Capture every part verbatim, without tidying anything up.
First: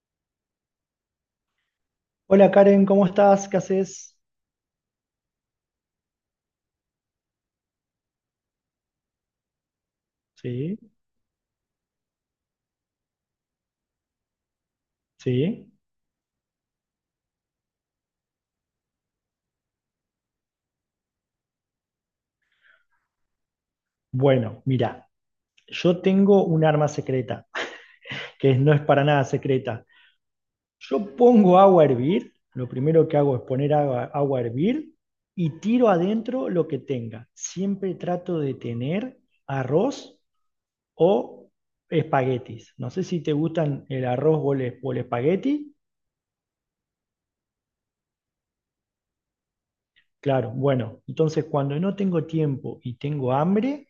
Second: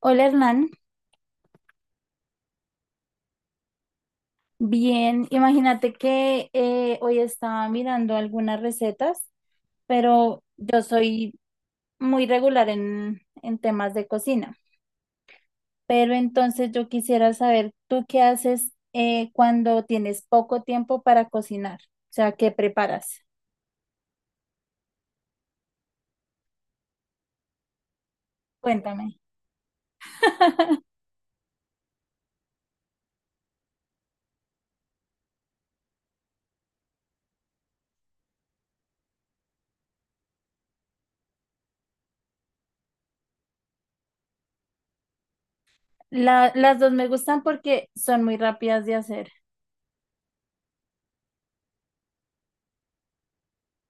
Hola Hernán, Hola Karen, ¿cómo estás? ¿Qué haces? bien, imagínate que eh, hoy estaba mirando algunas recetas, pero Sí, yo soy muy regular en, en temas de cocina, sí. pero entonces yo quisiera saber, ¿tú qué haces eh, cuando tienes poco tiempo para cocinar? O sea, ¿qué preparas? Bueno, mira, yo tengo un arma secreta, que no es para Cuéntame. nada secreta. Yo pongo agua a hervir, lo primero que hago es poner agua, agua a hervir y tiro adentro lo que tenga. Siempre trato de tener arroz o espaguetis. No sé si te gustan el arroz o el, o el espagueti. La- las dos me gustan porque son muy rápidas de hacer. Claro, bueno, entonces cuando no tengo tiempo y tengo hambre.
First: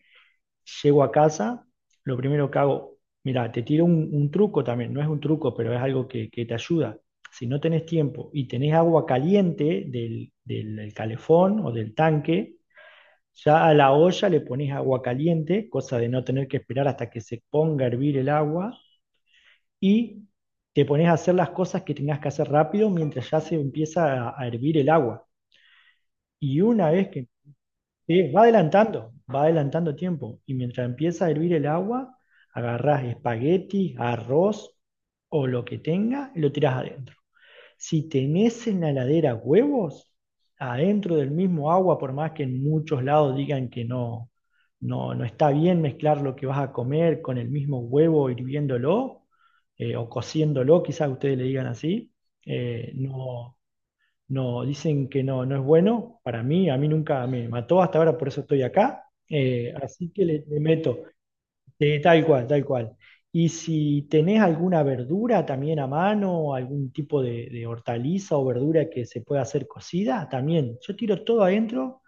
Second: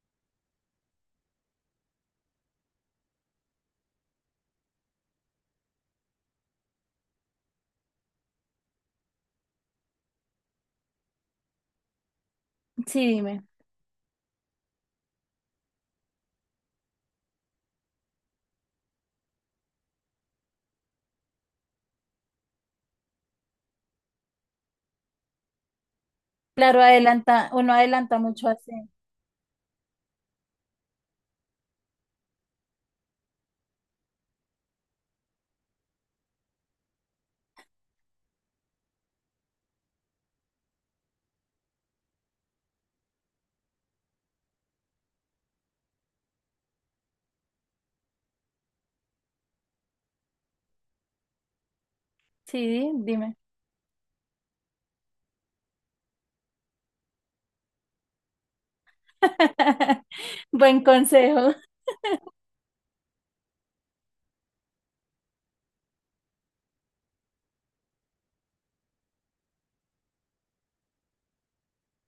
Llego a casa, lo primero que hago, mira, te tiro un, un truco también, no es un truco, pero es algo que, que te ayuda. Si no tenés tiempo y tenés agua caliente del, del- del calefón o del tanque, Sí, dime. ya a la olla le pones agua caliente, cosa de no tener que esperar hasta que se ponga a hervir el agua, y te pones a hacer las cosas que tengas que hacer rápido mientras ya se empieza a, a hervir el agua. Y Claro, una vez que adelanta, uno adelanta sí, va mucho así. adelantando, va adelantando tiempo. Y mientras empieza a hervir el agua, agarrás espagueti, arroz o lo que tenga y lo tirás adentro. Si tenés en la heladera huevos, adentro del mismo agua, por más que en muchos lados digan que no, no, no está bien mezclar lo que vas a comer con el mismo huevo hirviéndolo eh, o cociéndolo, quizás ustedes le digan así. eh, Sí, dime. no, no, dicen que no, no es bueno para mí, a mí nunca me mató hasta ahora, por eso estoy acá. Eh, así que le, le Buen meto, consejo. eh, tal cual, tal cual. Y si tenés alguna verdura también a mano, algún tipo de, de hortaliza o verdura que se pueda hacer cocida, también. Yo tiro todo adentro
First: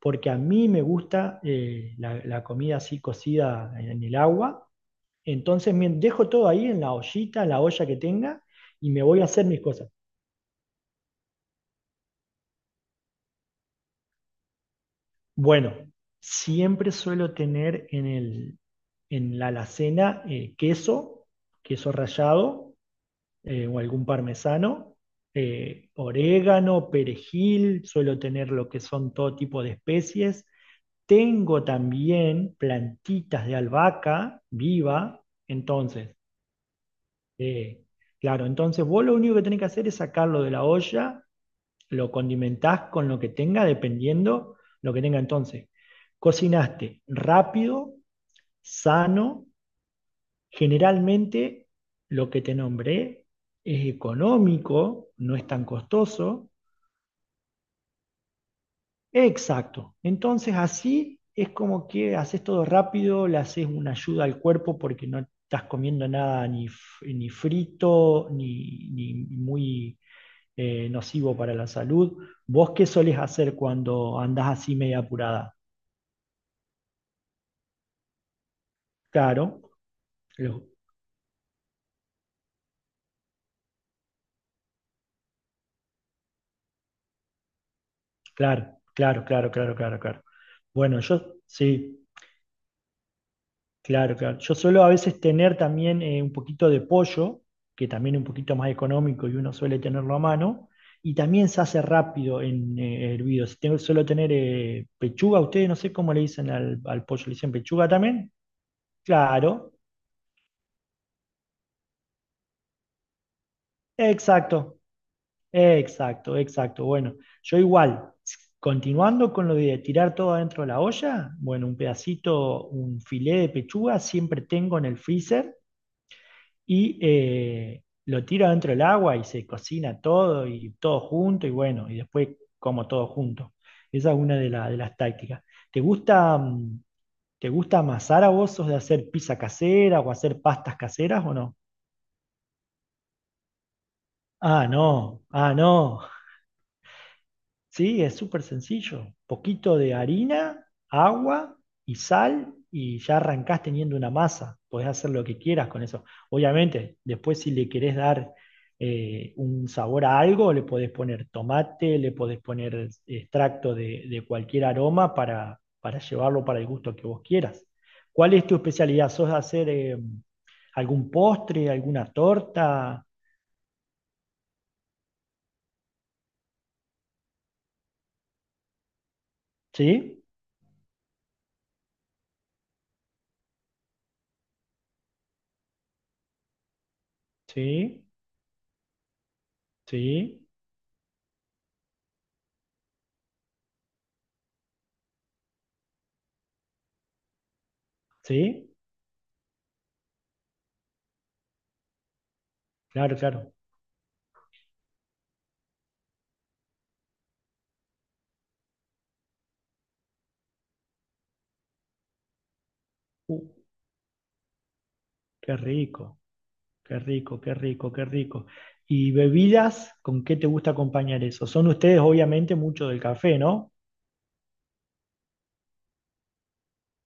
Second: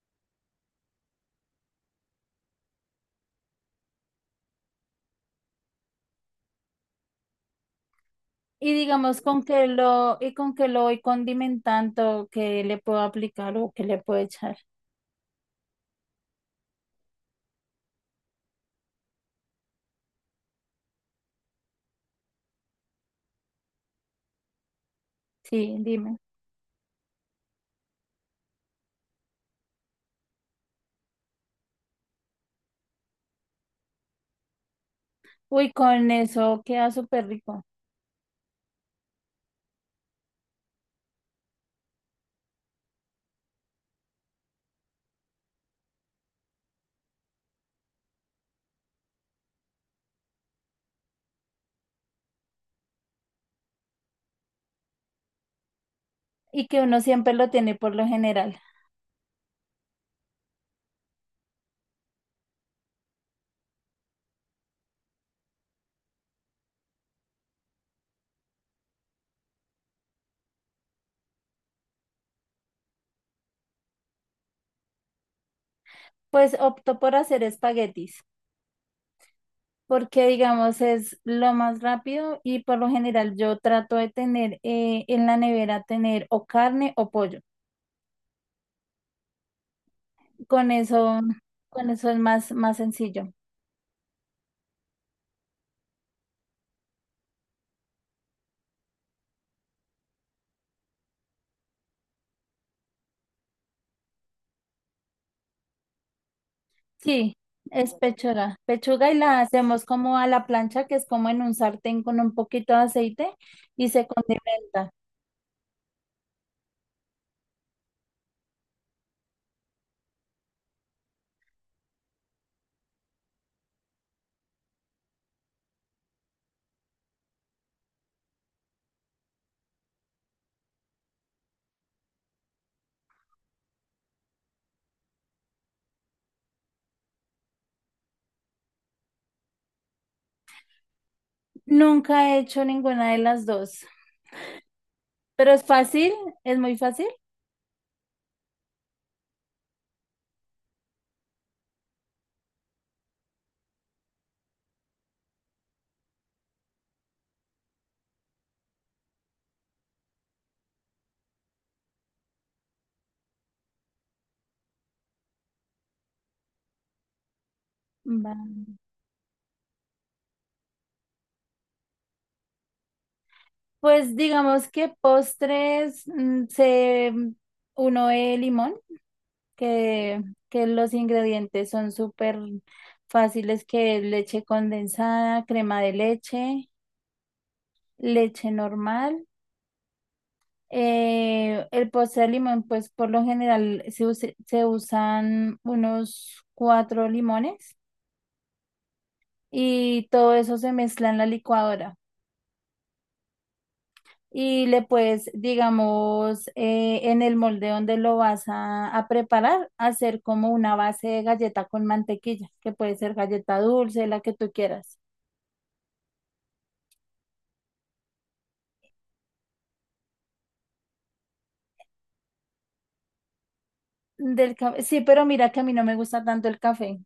porque a mí me gusta eh, la, la comida así cocida en, en el agua. Entonces me dejo todo ahí en la ollita, en la olla que tenga, Y y me voy digamos, a con hacer mis que cosas. lo, y con que lo voy condimentando, que le puedo aplicar o que le puedo echar. Bueno, siempre suelo tener en el, en la alacena eh, queso, queso rallado eh, o algún parmesano, Sí, eh, dime. orégano, perejil, suelo tener lo que son todo tipo de especies. Tengo también plantitas de albahaca viva, Uy, con entonces, eso queda súper rico. eh, claro, entonces vos lo único que tenés que hacer es sacarlo de la olla, lo condimentás con lo que tenga, dependiendo lo que tenga entonces. Cocinaste rápido, sano, generalmente lo que te nombré es económico, no es tan costoso. Y que uno siempre lo tiene por lo general. Exacto. Entonces así es como que haces todo rápido, le haces una ayuda al cuerpo porque no estás comiendo nada ni, f- ni frito, ni, ni muy eh, nocivo para la salud. ¿Vos qué solés hacer cuando andás así media apurada? Pues opto por hacer espaguetis, Claro, porque lo- digamos es lo más rápido y por lo general yo trato de tener eh, en la nevera tener o carne o pollo. claro, claro, claro, claro, claro, claro. Con Bueno, eso, yo con sí, eso es más, más sencillo. claro, claro. Yo suelo a veces tener también eh, un poquito de pollo, que también es un poquito más económico y uno suele tenerlo a mano, y también se hace rápido en eh, hervido. Si tengo, suelo tener eh, pechuga, ustedes no sé cómo le dicen al, al pollo, ¿le Sí, dicen pechuga es también? pechuga. Pechuga y la Claro, hacemos como a la plancha, que es como en un sartén con un poquito de aceite y se exacto. condimenta. Exacto, exacto. Bueno, yo igual, continuando con lo de tirar todo adentro de la olla, bueno, un pedacito, un filé de pechuga siempre tengo en el freezer y eh, lo tiro adentro del agua y se cocina todo y todo junto y bueno, y después como todo junto. Esa es una de, la- de las tácticas. ¿Te gusta, mm, te gusta amasar a vos? ¿Sos de hacer pizza casera o hacer pastas caseras o no? Nunca he hecho ninguna de las dos, Ah, no, pero ah, es no. fácil, es muy fácil. Sí, es súper sencillo. Poquito de harina, agua y sal y ya arrancás teniendo una masa. Podés hacer lo que quieras con eso. Obviamente, después si le querés dar eh, un sabor a algo, le podés poner tomate, le podés poner extracto de, de cualquier aroma para, para llevarlo para el gusto que vos quieras. Va. ¿Cuál es tu especialidad? ¿Sos de hacer eh, algún postre, alguna torta? Pues digamos que postres mm, se mm, uno el limón, que, Sí, que los ingredientes son súper fáciles, que es leche condensada, crema de leche, sí, leche normal. sí, Eh, el postre de limón, pues por lo general se, use- se usan unos cuatro limones sí, y todo eso se mezcla en la licuadora. claro, claro. Y le puedes, digamos, eh, en el molde donde lo vas a, a preparar, hacer como una base de galleta con mantequilla, que puede ser Uh, galleta dulce, la que tú quieras. qué rico, qué rico, qué rico, qué rico. ¿Y bebidas? ¿Con qué te gusta acompañar eso? Son ustedes obviamente mucho del café, ¿no? Del ca- sí, pero mira que a mí no me gusta tanto el café.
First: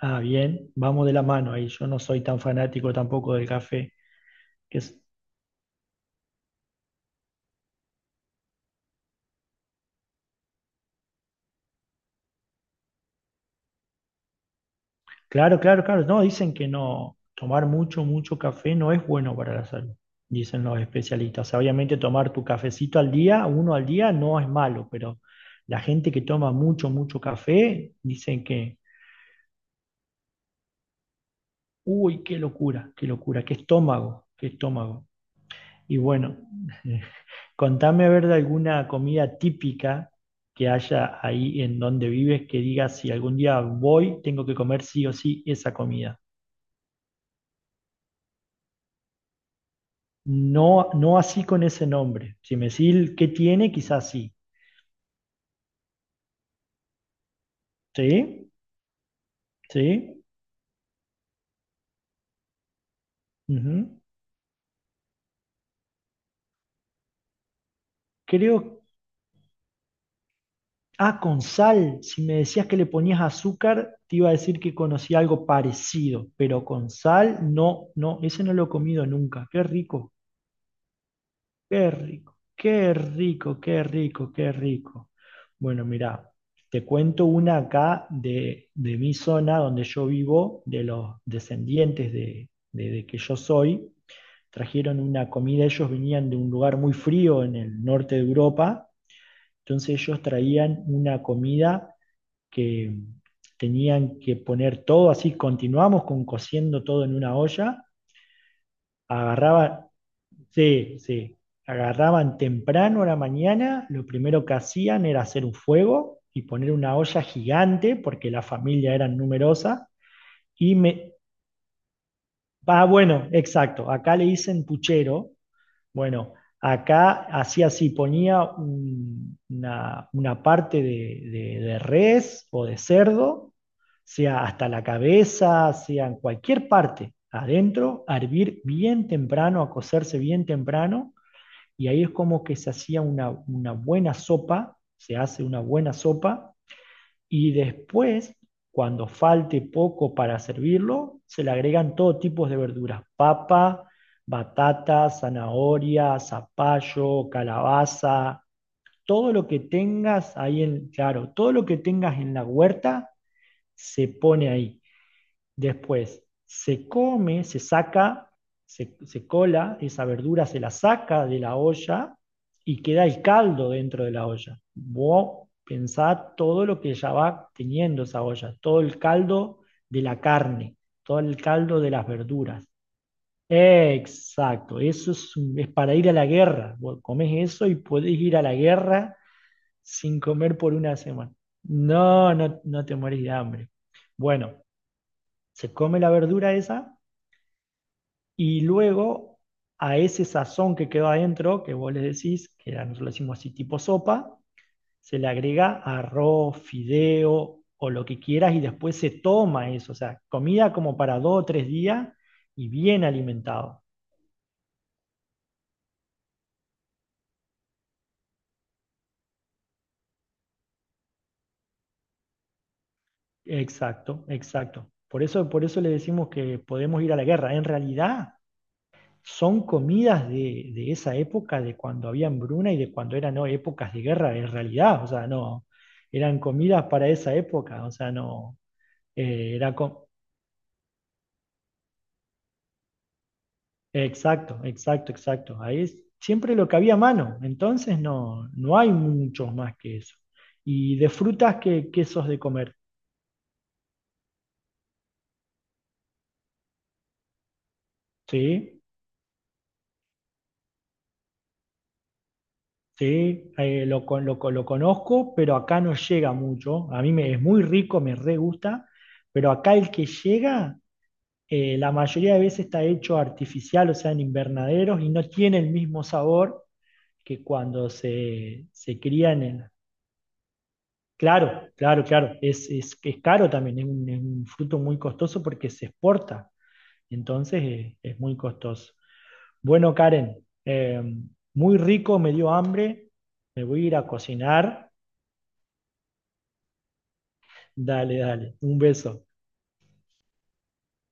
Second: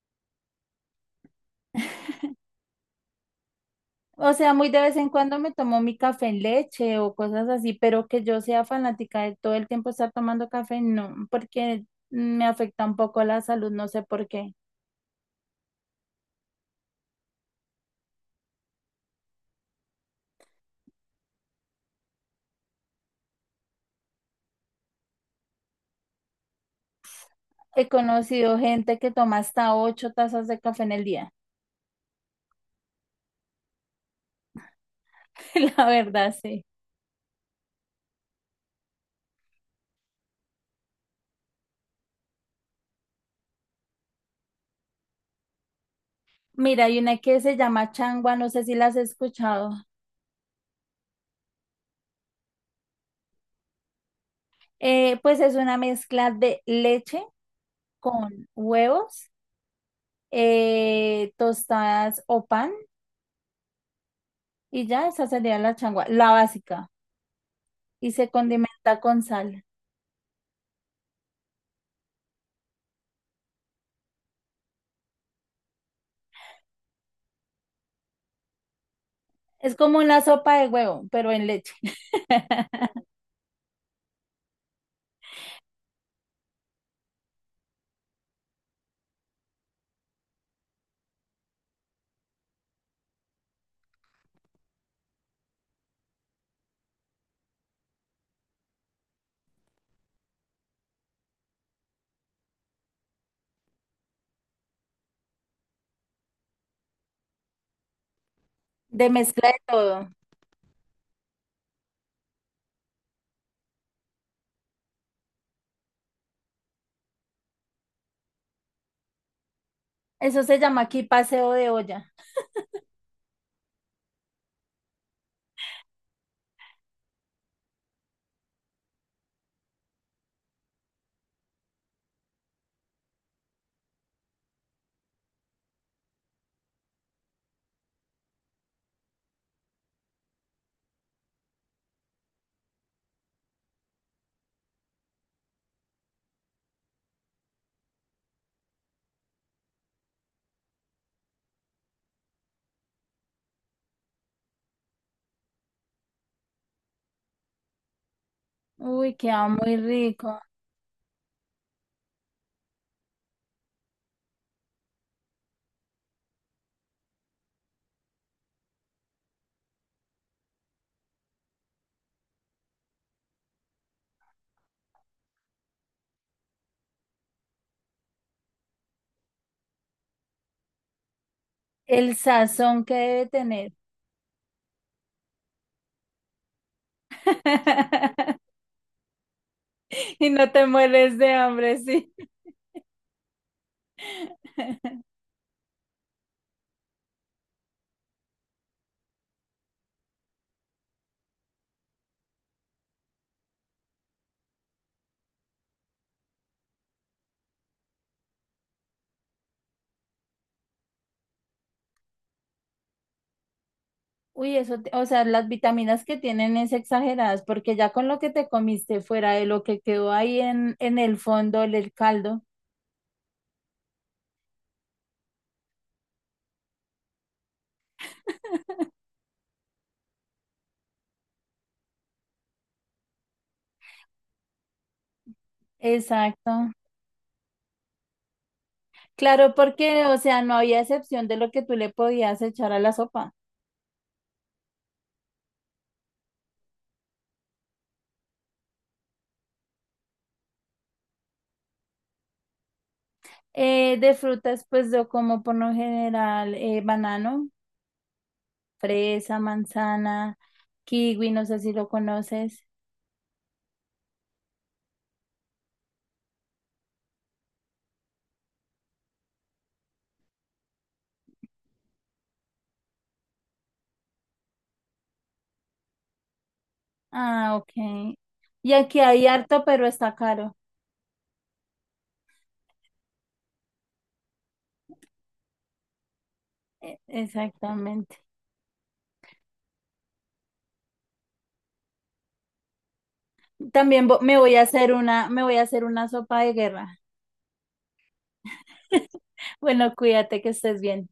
Ah, bien, vamos de la mano ahí. Yo no soy tan fanático tampoco del café. O sea, muy Que de vez es- en cuando me tomo mi café en leche o cosas así, pero que yo sea fanática de todo el tiempo estar tomando café, no, porque me afecta un poco la salud, no sé por qué. Claro, claro, claro. No, dicen que no, tomar mucho, mucho café no es bueno para la salud, dicen los especialistas. O sea, obviamente tomar tu cafecito al día, uno al día, no es malo, pero la gente que toma mucho, mucho He café, dicen conocido que, gente que toma hasta ocho tazas de café en el día. uy, qué locura, qué locura, qué estómago, qué estómago. La Y verdad, bueno, sí. contame a ver de alguna comida típica que haya ahí en donde vives que digas si algún día voy, tengo que comer sí o sí esa comida. Mira, hay una que se llama changua, no sé si la has escuchado. No, no así con ese nombre. Si me decís el qué tiene, quizás sí. Eh, pues es una mezcla de leche con ¿Sí? huevos, ¿Sí? eh, tostadas o pan, Ujú. y ya esa sería la changua, la básica. Y se Creo, condimenta con sal. ah, con sal. Si me decías que le ponías azúcar, te iba a decir que conocía algo parecido, pero con sal, no, no, ese no lo he comido nunca. Qué Es como rico. una sopa de huevo, pero en leche. Qué rico, qué rico, qué rico, qué rico. Bueno, mirá, te cuento una acá de, de mi zona donde yo vivo, de los descendientes de, de- de que yo soy. Trajeron una comida, ellos venían de un lugar muy frío en el norte de Europa, entonces ellos traían una comida que tenían que poner todo así, continuamos con cociendo todo en una olla, De mezcla de agarraba todo. sí, sí. Agarraban temprano a la mañana, lo primero que hacían era hacer un fuego y poner una olla gigante, porque la familia era numerosa, Eso se y llama aquí me... paseo de olla. Ah, bueno, exacto, acá le dicen puchero. Bueno, acá hacía así, ponía un- una, una parte de, de- de res o de cerdo, sea hasta la cabeza, sea en cualquier parte, adentro, a hervir bien temprano, a cocerse bien temprano y ahí es como que se hacía una, una buena sopa, se hace una buena sopa y después, cuando falte poco para servirlo, se le agregan todo tipo de verduras, papa, batata, zanahoria, zapallo, calabaza, Uy, todo lo queda que muy tengas rico. ahí en, claro, todo lo que tengas en la huerta se pone ahí. Después se come, se saca, se, se cola, esa verdura se la saca de la olla y queda el caldo dentro de la olla. Vos pensá todo lo que ya va teniendo esa olla, todo el caldo de la carne, todo el caldo de las El verduras. sazón que debe tener. Exacto, eso es, es para ir a la guerra. Vos comés eso y podés ir a la guerra sin Y no comer te por una mueres semana. de hambre, sí. No, no, no te morís de hambre. Bueno, se come la verdura esa y luego a ese sazón que quedó adentro, que vos le decís, que nosotros lo decimos así tipo sopa, se le agrega arroz, fideo o lo que quieras y después se toma eso. O sea, comida como para dos o tres días y bien alimentado. Uy, eso, te- o sea, las vitaminas que tienen es exageradas, porque ya con lo que te comiste fuera de lo que quedó ahí en, en el fondo, el, el caldo. Exacto, exacto. Por eso, por eso le decimos que podemos ir a la guerra. En realidad son comidas de, de esa época, de cuando había hambruna y de cuando eran no, épocas de guerra, en realidad. O sea, no, eran Exacto. comidas para esa época. O sea, no, Claro, Eh, era porque, co- o sea, no había excepción de lo que tú le podías echar a la sopa. exacto, exacto, exacto. Ahí es siempre lo que había a mano. Entonces no, no hay muchos más que eso. Y de frutas, ¿qué, quesos de comer? Eh, de frutas, pues yo como por lo general eh, banano, Sí, fresa, manzana, kiwi, no sé si lo conoces. sí, eh, lo, con- lo, con- lo conozco, pero acá no llega mucho. A mí me, es muy rico, me re gusta, pero acá el que llega, eh, la mayoría de veces está hecho artificial, o sea, en invernaderos, y no tiene el mismo sabor que Ah, cuando ok. se, Y aquí se hay crían harto, en, pero está caro. claro, claro, claro. Es, es, es caro también, es un, es un fruto muy costoso porque se exporta. E- Entonces eh, Exactamente. es, muy costoso. Bueno, Karen, eh, muy rico, me dio hambre. Me voy a ir a También vo- me voy a cocinar. hacer una, me voy a hacer una sopa de guerra. Dale, dale. Un beso. Bueno, cuídate que estés bien.